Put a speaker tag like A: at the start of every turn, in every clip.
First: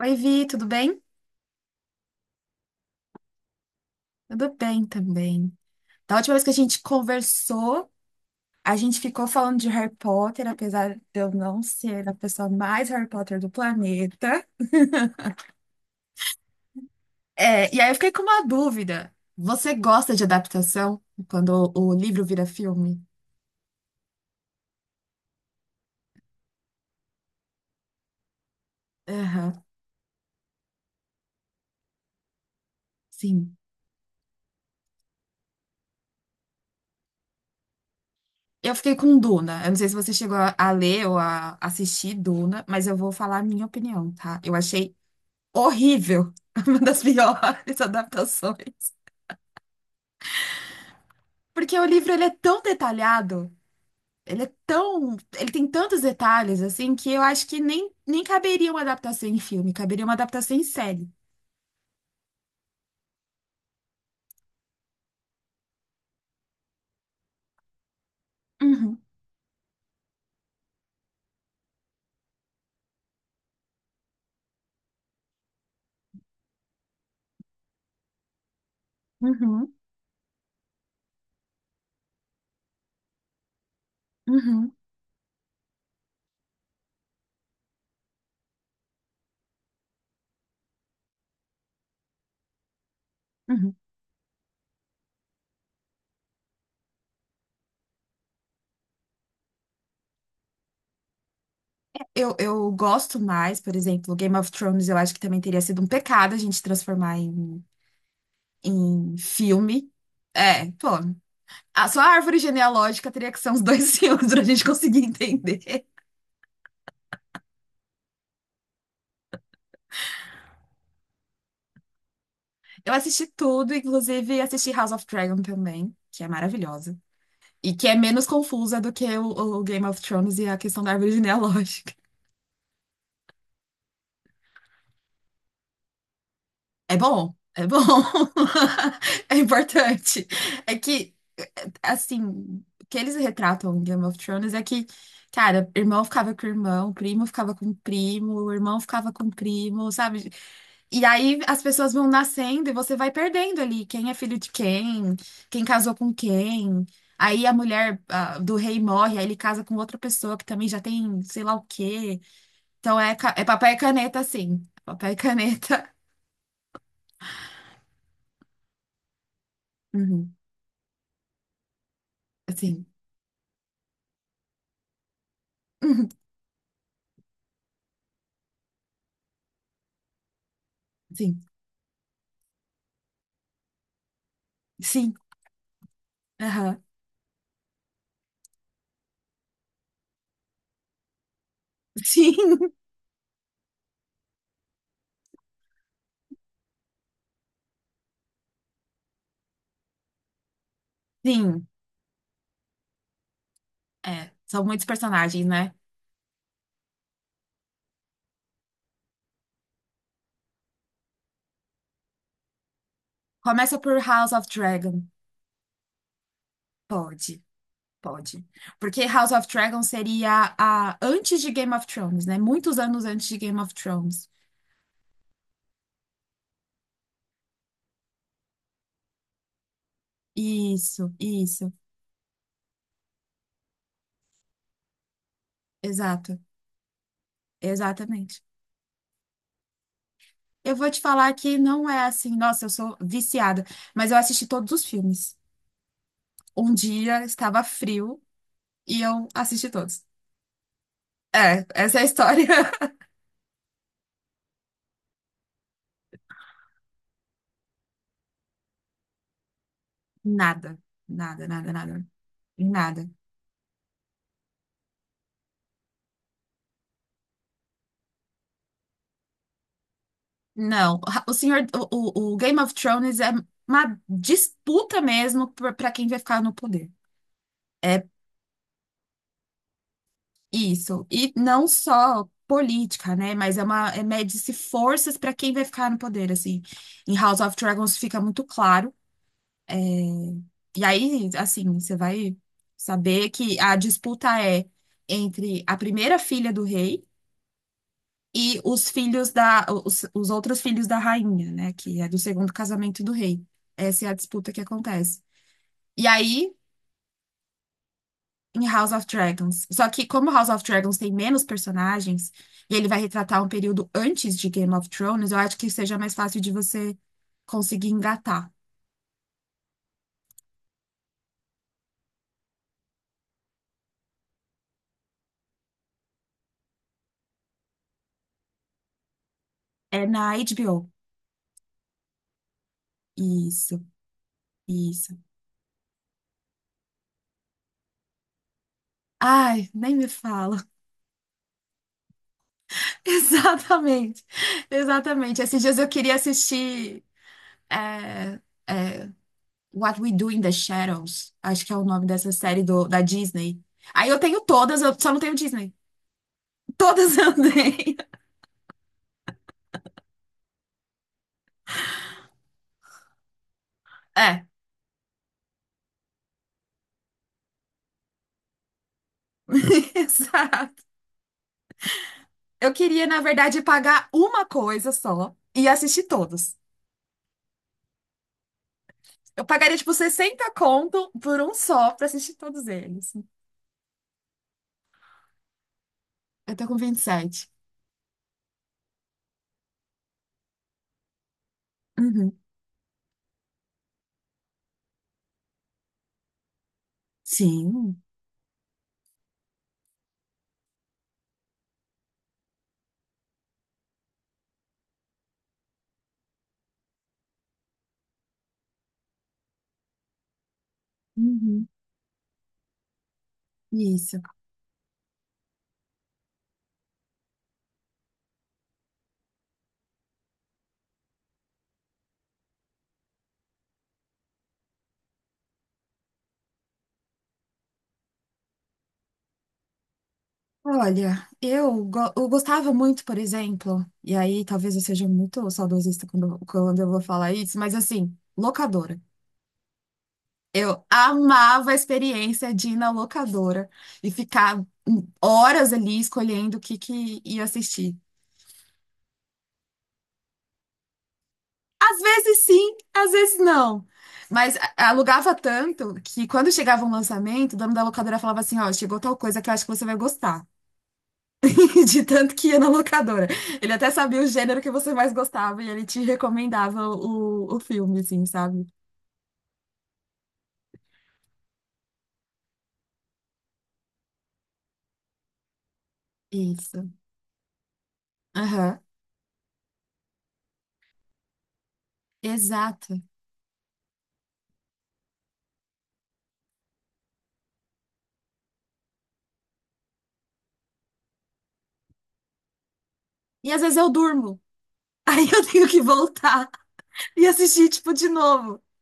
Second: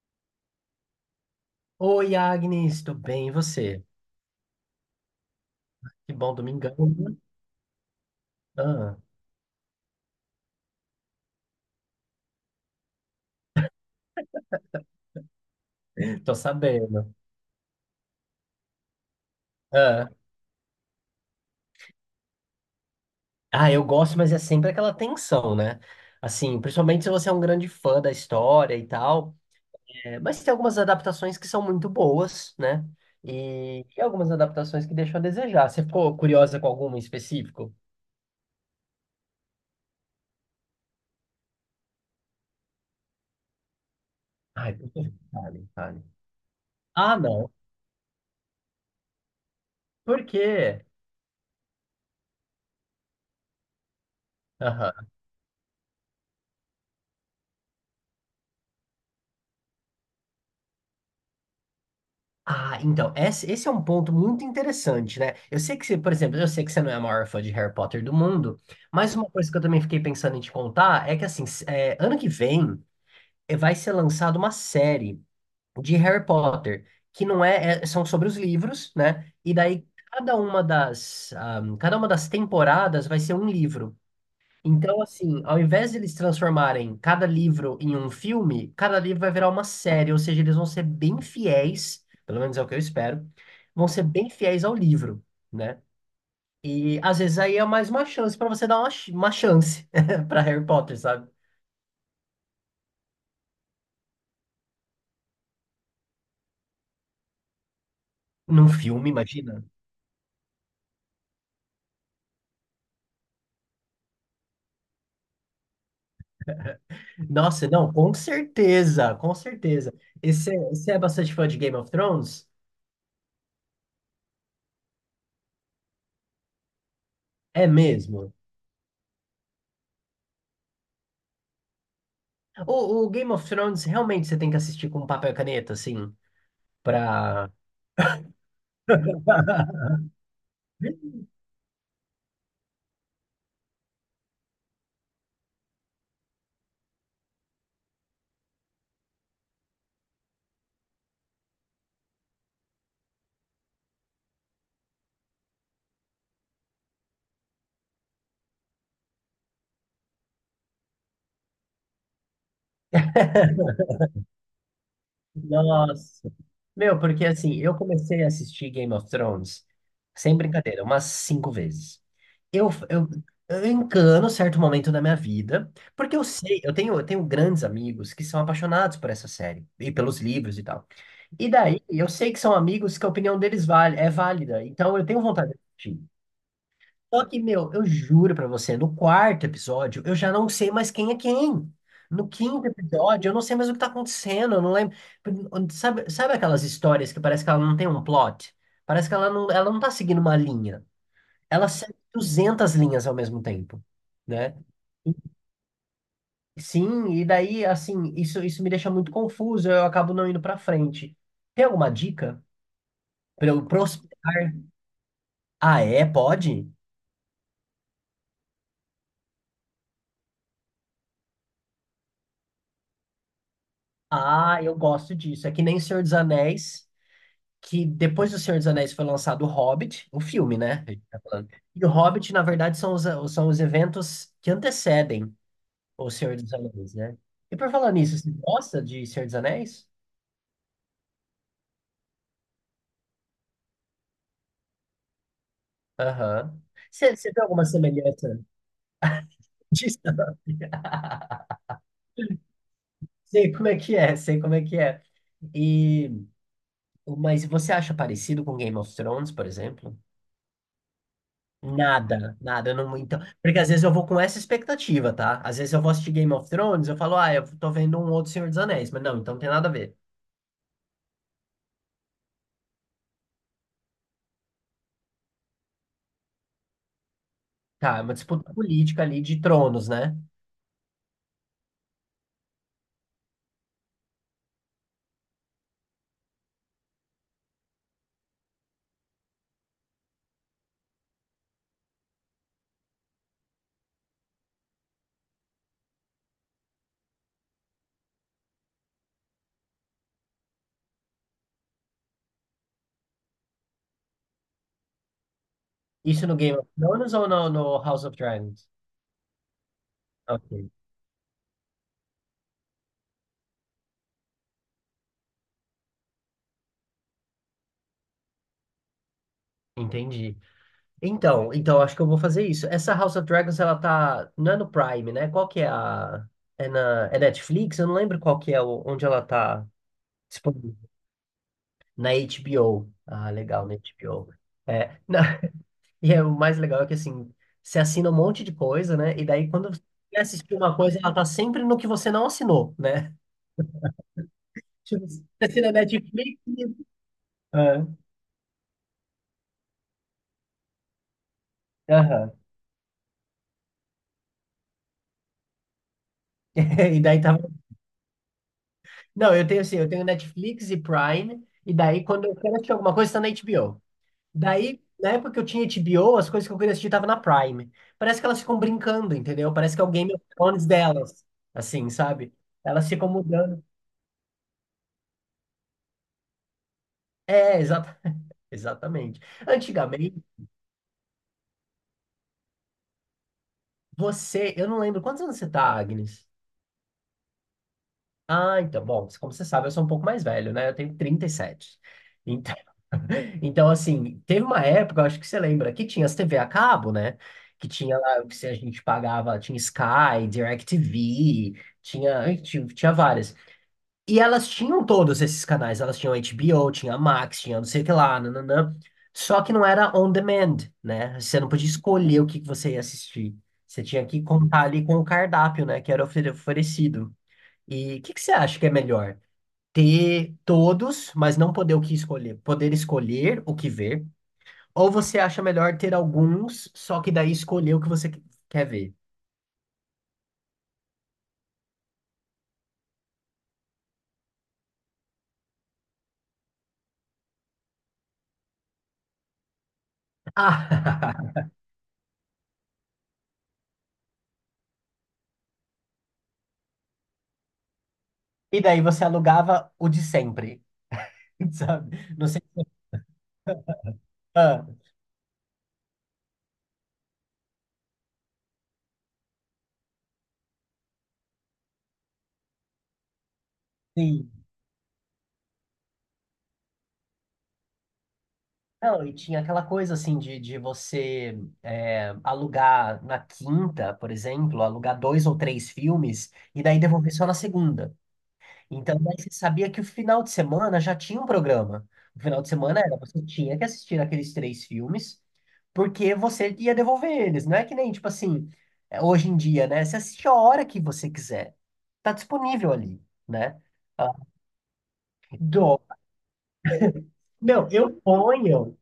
A: Oi, Vi, tudo bem?
B: Oi, Agnes, tudo bem? E você?
A: Tudo bem também.
B: Que
A: Da última
B: bom,
A: vez que a
B: domingão,
A: gente
B: né?
A: conversou, a
B: Ah,
A: gente ficou falando de Harry Potter, apesar de eu não ser a pessoa mais Harry Potter do planeta.
B: tô sabendo.
A: É, e aí eu fiquei com uma dúvida. Você
B: Ah.
A: gosta de adaptação quando o livro vira filme?
B: Ah, eu gosto, mas é sempre aquela tensão, né? Assim, principalmente se você é um grande fã da história e tal.
A: Aham,
B: É, mas tem algumas adaptações que são muito boas, né?
A: sim.
B: E algumas adaptações que deixam a desejar. Você ficou curiosa com alguma em específico?
A: Eu fiquei com Duna. Eu não sei se você chegou a ler ou a assistir Duna, mas eu vou falar a minha opinião, tá? Eu
B: Ai, por
A: achei
B: favor, fale, fale.
A: horrível, uma das
B: Ah, não.
A: piores adaptações.
B: Por quê?
A: Porque o livro ele é tão detalhado, ele é tão, ele tem tantos detalhes assim que eu acho que nem caberia uma adaptação em filme, caberia uma adaptação em série.
B: Ah, então, esse é um ponto muito interessante, né? Eu sei que você, por exemplo, eu sei que você não é a maior fã de Harry Potter do mundo,
A: Uhum,
B: mas uma coisa que eu também fiquei pensando em te contar é que, assim, é, ano que vem vai ser lançada uma série de Harry Potter, que não é, são sobre os livros, né? E
A: uhum,
B: daí cada uma das temporadas vai ser um livro.
A: uhum,
B: Então, assim, ao invés de eles transformarem cada livro em um filme, cada livro vai virar uma série, ou seja, eles vão ser bem fiéis, pelo menos é o que eu espero,
A: uhum.
B: vão ser bem fiéis ao livro, né? E às vezes aí é mais uma chance pra você dar uma chance pra Harry Potter, sabe?
A: Eu gosto mais, por exemplo, Game of Thrones, eu acho que também teria sido um pecado a gente transformar em,
B: Num filme,
A: em
B: imagina.
A: filme. É, pô, a, só a árvore genealógica teria que ser uns dois filmes pra gente conseguir entender.
B: Nossa, não, com certeza, com certeza. E você é bastante fã de Game of Thrones?
A: Eu assisti tudo, inclusive assisti House of Dragon também, que é maravilhosa.
B: É
A: E que é menos
B: mesmo.
A: confusa do que o Game of Thrones e a questão da árvore genealógica.
B: O Game of Thrones realmente você tem que assistir com papel e caneta, assim,
A: É bom,
B: pra.
A: é bom. É importante. É que, assim, o que eles retratam em Game of Thrones é que, cara, irmão ficava com irmão, primo ficava com primo, irmão ficava com primo, sabe? E aí as pessoas vão nascendo e você vai perdendo ali quem é filho de quem, quem casou com quem. Aí a mulher, ah, do rei morre, aí ele casa com outra pessoa que também já tem sei lá o quê. Então é, é papel e caneta, sim. Papel e caneta.
B: Nossa. Meu, porque assim, eu comecei a assistir Game of Thrones,
A: Uhum.
B: sem brincadeira, umas cinco vezes. Eu,
A: Sim.
B: eu, eu encano certo momento da minha vida,
A: Uhum.
B: porque eu sei, eu tenho grandes amigos que são apaixonados por essa série e pelos livros e tal.
A: Sim.
B: E daí, eu sei que são amigos que a opinião deles vale, é válida, então eu
A: Sim.
B: tenho vontade de assistir.
A: Aham.
B: Só que, meu, eu juro pra você, no quarto episódio, eu já não sei mais quem é quem. No
A: Sim.
B: quinto episódio, eu não sei mais o que tá acontecendo, eu não lembro. Sabe, sabe aquelas histórias que parece que ela não tem um plot? Parece que ela não tá seguindo uma linha.
A: Sim.
B: Ela segue 200 linhas ao mesmo tempo,
A: É.
B: né?
A: São muitos personagens, né?
B: Sim, e daí, assim, isso me deixa muito confuso, eu acabo não indo pra frente. Tem alguma dica pra eu
A: Começa por
B: prosperar?
A: House of Dragon.
B: Ah, é? Pode?
A: Pode. Pode. Porque House of Dragon seria a antes de Game of Thrones, né? Muitos anos antes de Game of Thrones.
B: Ah, eu gosto disso. É que nem Senhor dos Anéis. Que depois do Senhor dos Anéis foi lançado O Hobbit, o filme, né? A gente
A: Isso,
B: tá falando.
A: isso.
B: E o Hobbit, na verdade, são os eventos que antecedem o Senhor
A: Exato.
B: dos Anéis, né? E por falar nisso, você
A: Exatamente.
B: gosta de Senhor dos Anéis?
A: Eu vou te falar que não é assim, nossa, eu sou viciada, mas eu assisti todos os filmes.
B: Aham.
A: Um
B: Você
A: dia
B: você vê
A: estava
B: alguma
A: frio.
B: semelhança
A: E eu assisti
B: disso?
A: todos. É, essa é a história.
B: Sei como é que é, sei como é que é. E, mas você acha parecido com Game of Thrones, por exemplo?
A: Nada, nada, nada, nada,
B: Nada, nada, eu não,
A: nada.
B: então, porque às vezes eu vou com essa expectativa, tá? Às vezes eu vou assistir Game of Thrones, eu falo, ah, eu tô vendo um outro Senhor dos Anéis, mas não, então não tem nada a ver.
A: Não, o senhor, o, o Game of Thrones é uma disputa mesmo para quem vai ficar no poder.
B: Tá, é
A: É
B: uma disputa política ali de tronos, né?
A: isso. E não só política, né? Mas é uma, é mede-se forças para quem vai ficar no poder, assim. Em House of Dragons fica muito claro. É, e aí, assim, você vai saber que a disputa é entre a primeira filha do rei e os filhos da, os outros filhos da rainha, né? Que é do segundo casamento do rei. Essa é a disputa que acontece. E
B: Isso no
A: aí,
B: Game of Thrones ou no House of
A: em
B: Dragons?
A: House of Dragons. Só que como House of
B: Ok,
A: Dragons tem menos personagens, e ele vai retratar um período antes de Game of Thrones, eu acho que seja mais fácil de você conseguir engatar.
B: entendi. Então acho que eu vou fazer isso. Essa House of Dragons, ela tá, não é no Prime, né? Qual que é a, é na, é Netflix? Eu não lembro qual que é, onde ela tá
A: É na HBO.
B: disponível. Na HBO. Ah, legal, na
A: Isso,
B: HBO. É,
A: isso.
B: não, E o mais legal é que, assim, você assina um monte de coisa, né? E daí,
A: Ai,
B: quando você
A: nem me
B: quer assistir
A: fala.
B: uma coisa, ela tá sempre no que você não assinou, né?
A: Exatamente,
B: Tipo, você
A: exatamente. Esses
B: assina
A: dias eu queria
B: Netflix...
A: assistir.
B: É,
A: é é, What We Do in the Shadows, acho que é o nome dessa
B: aham.
A: série do, da Disney. Aí eu tenho todas, eu só não tenho Disney.
B: E
A: Todas
B: daí
A: eu
B: tava...
A: tenho.
B: Não, eu tenho assim, eu tenho Netflix e Prime, e daí quando eu quero assistir alguma coisa, tá na HBO.
A: É,
B: Daí, na época que eu tinha HBO, as coisas que eu queria assistir tava na Prime. Parece que elas ficam brincando, entendeu? Parece que é o Game of Thrones
A: exato.
B: delas, assim, sabe?
A: Eu
B: Elas
A: queria,
B: ficam
A: na verdade,
B: mudando.
A: pagar uma coisa só e assistir todos.
B: É, exata... exatamente.
A: Eu pagaria, tipo,
B: Antigamente,
A: 60 conto por um só pra assistir todos eles.
B: Eu não lembro quantos anos você tá, Agnes?
A: Eu tô com 27.
B: Ah, então, bom, como você sabe, eu sou um pouco mais velho, né? Eu tenho 37.
A: Uhum.
B: Então, então assim, teve uma época, eu acho que você lembra, que tinha as TV a cabo, né? Que tinha
A: Sim.
B: lá, o que se a gente pagava, tinha Sky, DirecTV, tinha várias. E elas tinham todos esses canais, elas tinham HBO, tinha Max, tinha não sei o que lá, nananã. Só que não era on demand, né? Você não podia
A: Uhum.
B: escolher o que que você ia assistir. Você tinha
A: Isso.
B: que contar ali com o cardápio, né? Que era oferecido. E o que que você acha que é melhor? Ter todos, mas não poder o que escolher, poder escolher o que ver? Ou você acha melhor ter alguns, só que daí escolher o que você quer ver?
A: Olha, eu, eu gostava muito, por exemplo, e aí talvez eu seja muito saudosista quando, quando eu vou falar isso, mas assim, locadora. Eu
B: Ah,
A: amava a experiência de ir na locadora e ficar horas ali escolhendo o que, que ia assistir.
B: e daí você alugava o de sempre,
A: Às
B: sabe? Não sei.
A: vezes sim, às vezes não. Mas
B: Ah,
A: alugava tanto que quando chegava um lançamento, o dono da locadora falava assim: ó, chegou tal coisa que eu acho que você vai gostar. De tanto que ia na locadora. Ele até sabia o
B: sim.
A: gênero que você mais gostava e ele te recomendava o filme, assim, sabe?
B: Não, e tinha aquela coisa assim de você alugar na quinta, por exemplo, alugar dois ou três filmes e daí
A: Isso.
B: devolver só na segunda.
A: Aham.
B: Então, daí você sabia que o final de semana já tinha um programa. O final de semana era,
A: Exato.
B: você tinha que assistir aqueles três filmes, porque você ia devolver eles. Não é que nem, tipo assim, hoje em dia, né? Você assiste a hora que você quiser. Tá disponível ali,
A: E às
B: né?
A: vezes eu
B: Ah,
A: durmo. Aí eu tenho
B: do-
A: que voltar e assistir,
B: Não,
A: tipo,
B: eu
A: de novo.
B: ponho.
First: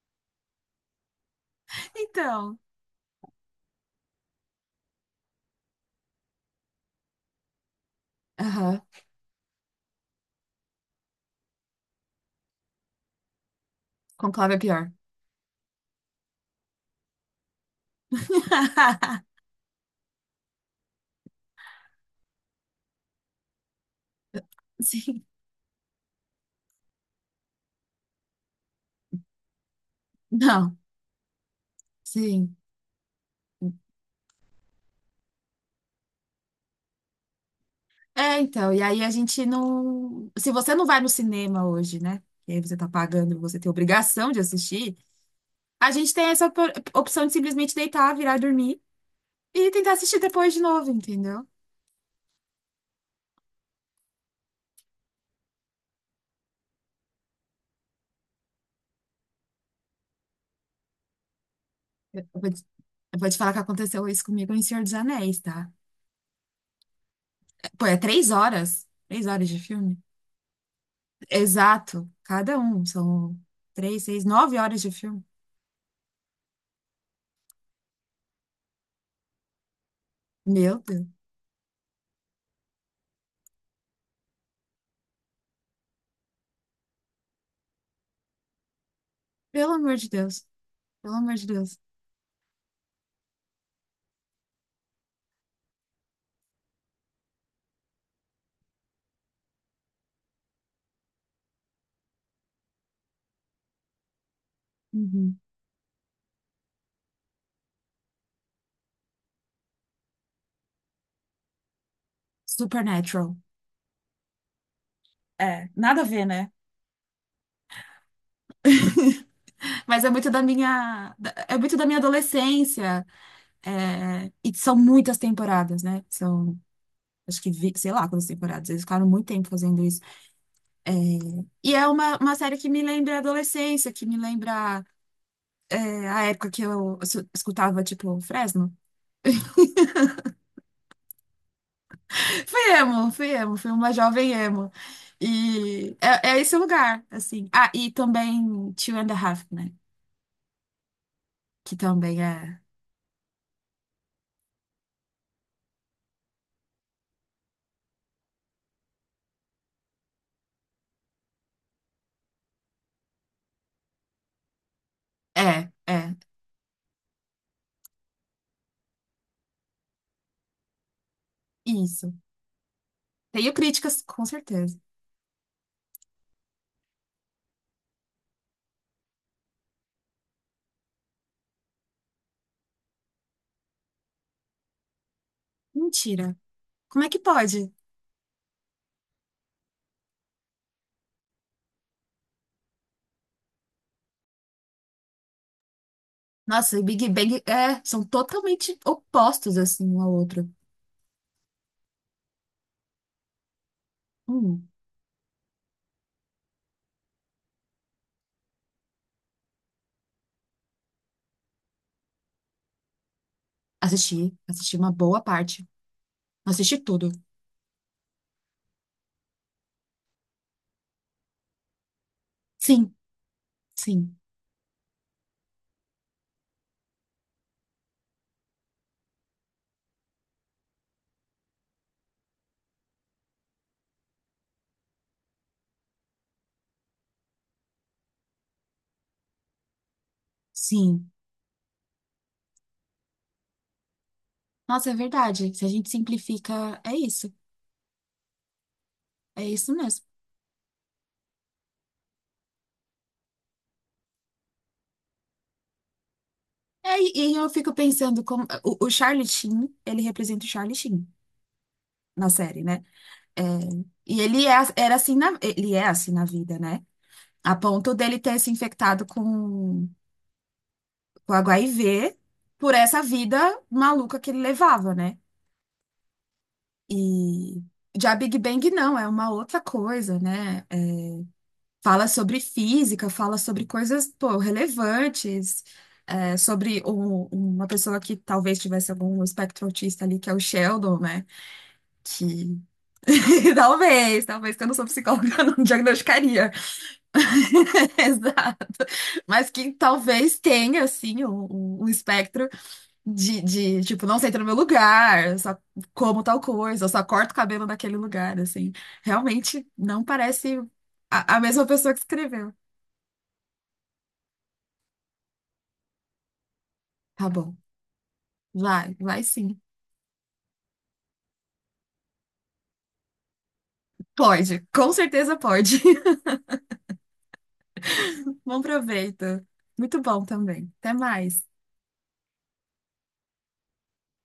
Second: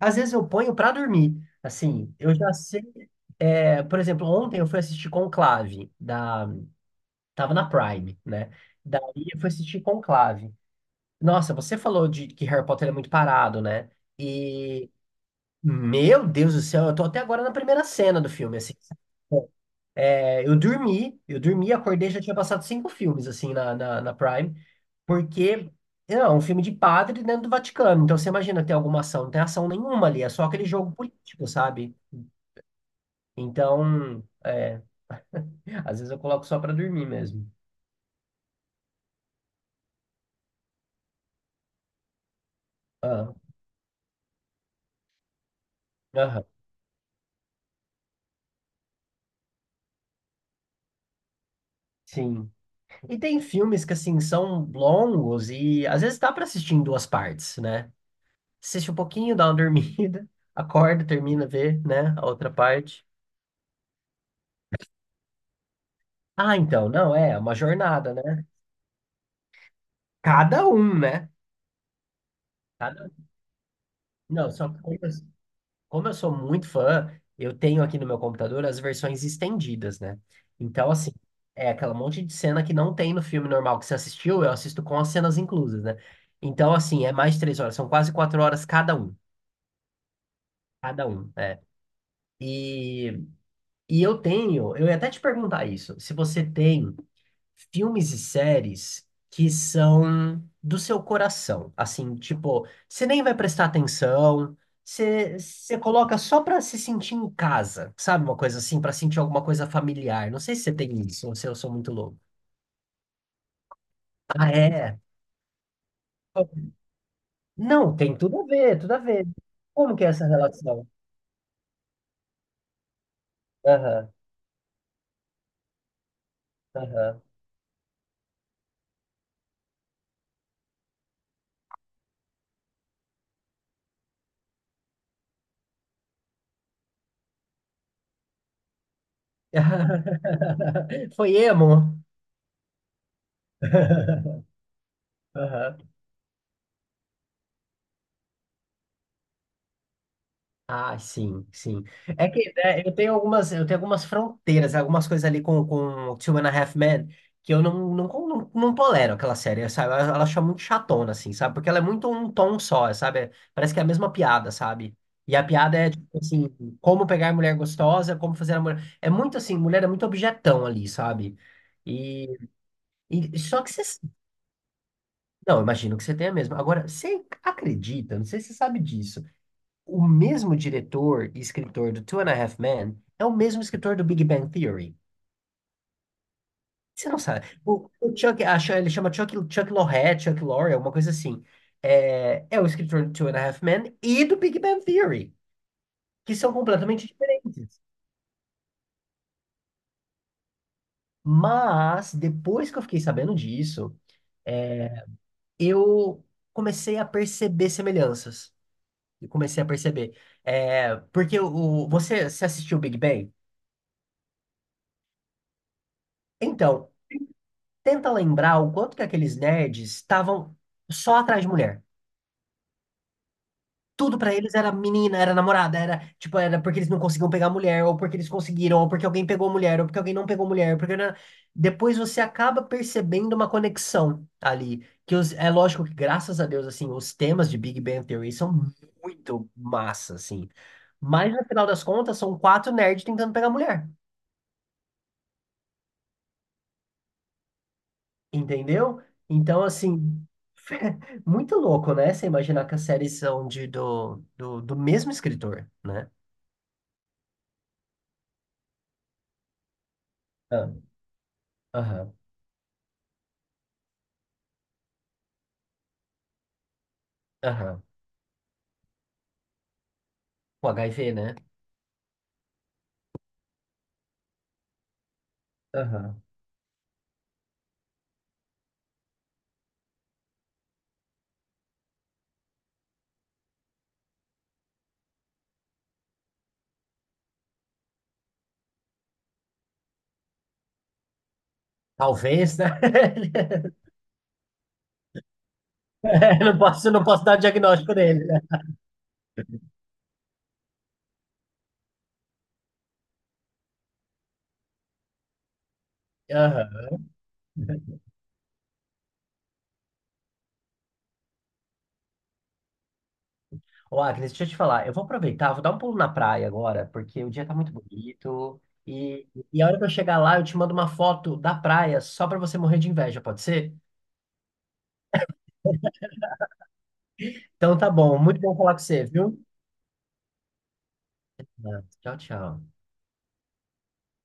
B: Às vezes eu ponho pra dormir. Assim, eu já
A: Então.
B: sei. É, por exemplo, ontem eu fui assistir Conclave da tava na Prime, né?
A: Aham.
B: Daí eu fui assistir Conclave. Nossa, você falou de que Harry Potter é muito parado, né?
A: Conclave é pior.
B: E meu Deus do céu, eu tô até agora na primeira cena do filme, assim. É, eu dormi, acordei, já tinha passado cinco filmes, assim, na Prime,
A: Sim.
B: porque é um filme de padre dentro do Vaticano. Então, você imagina ter alguma ação, não tem ação nenhuma ali, é só aquele
A: Não.
B: jogo político, sabe?
A: Sim.
B: Então, às vezes eu coloco só pra dormir mesmo.
A: É, então. E aí a gente não. Se você não vai no cinema hoje, né? E aí você tá
B: Ah,
A: pagando, você tem obrigação de assistir. A gente tem
B: aham,
A: essa opção de simplesmente deitar, virar e dormir. E tentar assistir depois de novo, entendeu?
B: sim. E tem filmes que, assim, são longos e às vezes dá pra assistir em duas partes, né? Assiste um pouquinho, dá uma dormida, acorda, termina, vê, né, a
A: Eu
B: outra
A: vou te,
B: parte.
A: eu vou te falar que aconteceu isso comigo em Senhor dos Anéis, tá?
B: Ah, então, não, é uma
A: É, pô, é
B: jornada,
A: três
B: né?
A: horas. Três horas de filme?
B: Cada um, né?
A: Exato. Cada um.
B: Cada-
A: São três, seis,
B: Não,
A: nove
B: só
A: horas
B: que
A: de
B: como eu,
A: filme.
B: como eu sou muito fã, eu tenho aqui no meu computador as versões estendidas, né?
A: Meu
B: Então,
A: Deus.
B: assim, é aquela monte de cena que não tem no filme normal que você assistiu, eu assisto com as cenas inclusas, né? Então, assim, é mais de 3 horas, são quase 4 horas cada um.
A: Pelo amor de Deus.
B: Cada
A: Pelo
B: um,
A: amor de
B: é.
A: Deus.
B: E, e eu tenho, eu ia até te perguntar isso, se você tem filmes e séries que são do seu coração. Assim, tipo, você nem vai prestar atenção,
A: Uhum.
B: você coloca só pra se sentir em casa, sabe? Uma coisa assim, pra sentir alguma coisa familiar. Não sei se você tem isso ou se eu sou muito louco.
A: Supernatural.
B: Ah, é?
A: É, nada a ver, né?
B: Não, tem tudo a ver, tudo a ver. Como
A: Mas
B: que é
A: é
B: essa
A: muito da
B: relação?
A: minha, é muito da minha adolescência.
B: Aham,
A: É, e são muitas temporadas, né? São,
B: aham.
A: acho que, sei lá quantas temporadas. Eles ficaram muito tempo fazendo isso. E é uma série que me lembra a adolescência, que me lembra é, a época que eu escutava, tipo, Fresno.
B: Foi emo?
A: Fui emo, fui emo, fui uma jovem emo.
B: Aham.
A: E é, é esse lugar, assim. Ah, e também Two and a Half, né?
B: Ah, sim,
A: Que
B: sim.
A: também
B: É que
A: é.
B: né, eu tenho algumas fronteiras, algumas coisas ali com Two and a Half Men que eu não tolero aquela série, sabe? Ela acha muito chatona, assim, sabe? Porque ela é muito um tom só, sabe? Parece que é a mesma piada, sabe? E a
A: É,
B: piada é,
A: é,
B: tipo assim, como pegar mulher gostosa, como fazer a mulher. É muito assim, mulher é muito objetão ali, sabe?
A: isso.
B: E, e
A: Tenho
B: só que você.
A: críticas, com certeza.
B: Não, imagino que você tenha mesmo. Agora, você acredita, não sei se você sabe disso. O mesmo diretor e escritor do Two and a Half Men é o mesmo escritor do Big Bang Theory.
A: Mentira. Como é
B: Você
A: que
B: não sabe.
A: pode?
B: O Chuck, ele chama Chuck, Chuck Lorre, Chuck Lorre, alguma coisa assim. É o escritor do Two and a Half Men e do Big Bang Theory, que são
A: Nossa, e
B: completamente
A: Big Bang é,
B: diferentes.
A: são totalmente opostos, assim, um ao outro.
B: Mas, depois que eu fiquei sabendo disso,
A: Hum,
B: é, eu comecei a perceber semelhanças. Eu comecei a perceber. É, porque você assistiu o Big Bang?
A: assisti, assisti uma boa parte. Assisti
B: Então,
A: tudo.
B: Tenta lembrar o quanto que aqueles nerds estavam só atrás de mulher.
A: Sim, sim.
B: Tudo pra eles era menina, era namorada, era tipo, era porque eles não conseguiam pegar mulher, ou porque eles conseguiram, ou porque alguém pegou mulher, ou porque alguém não pegou mulher, porque depois você acaba percebendo uma conexão ali, que é lógico que graças a Deus assim, os temas de Big Bang Theory são muito massa assim,
A: Sim.
B: mas no final das contas são quatro nerds tentando pegar mulher.
A: Nossa, é verdade. Se a gente simplifica, é isso.
B: Entendeu?
A: É
B: Então,
A: isso mesmo.
B: assim, muito louco, né? Você imaginar que as séries são do mesmo escritor, né?
A: É, e eu fico pensando como o Charlie Sheen, ele representa o
B: Ah,
A: Charlie Sheen
B: aham,
A: na série, né? É, e ele é, era assim na, ele é assim na vida, né? A
B: aham.
A: ponto dele ter se infectado
B: O HIV,
A: com
B: né?
A: HIV por essa vida maluca que ele levava, né?
B: Aham.
A: E já Big Bang não, é uma outra coisa, né? É, fala sobre física, fala sobre coisas, pô, relevantes, é, sobre uma pessoa que talvez tivesse algum espectro autista ali, que é o Sheldon, né?
B: Talvez,
A: Que
B: né?
A: talvez, talvez, que eu não sou psicóloga, eu não
B: Eu
A: diagnosticaria.
B: Não posso, não posso dar o diagnóstico dele, né?
A: Exato. Mas que talvez tenha, assim, um, um espectro de, tipo, não senta no meu lugar, eu só como tal coisa, eu
B: Aham.
A: só corto o cabelo naquele lugar, assim. Realmente não parece a mesma pessoa que escreveu.
B: Ô, Agnes, deixa eu te falar. Eu vou aproveitar, vou dar um pulo na praia agora, porque
A: Tá
B: o dia tá
A: bom.
B: muito bonito.
A: Vai, vai
B: E,
A: sim.
B: e a hora que eu chegar lá, eu te mando uma foto da praia só pra você morrer de inveja, pode ser?
A: Pode, com certeza pode.
B: Então tá bom. Muito bom
A: Bom
B: falar com você,
A: proveito.
B: viu?
A: Muito bom também. Até mais.
B: Tá. Tchau, tchau.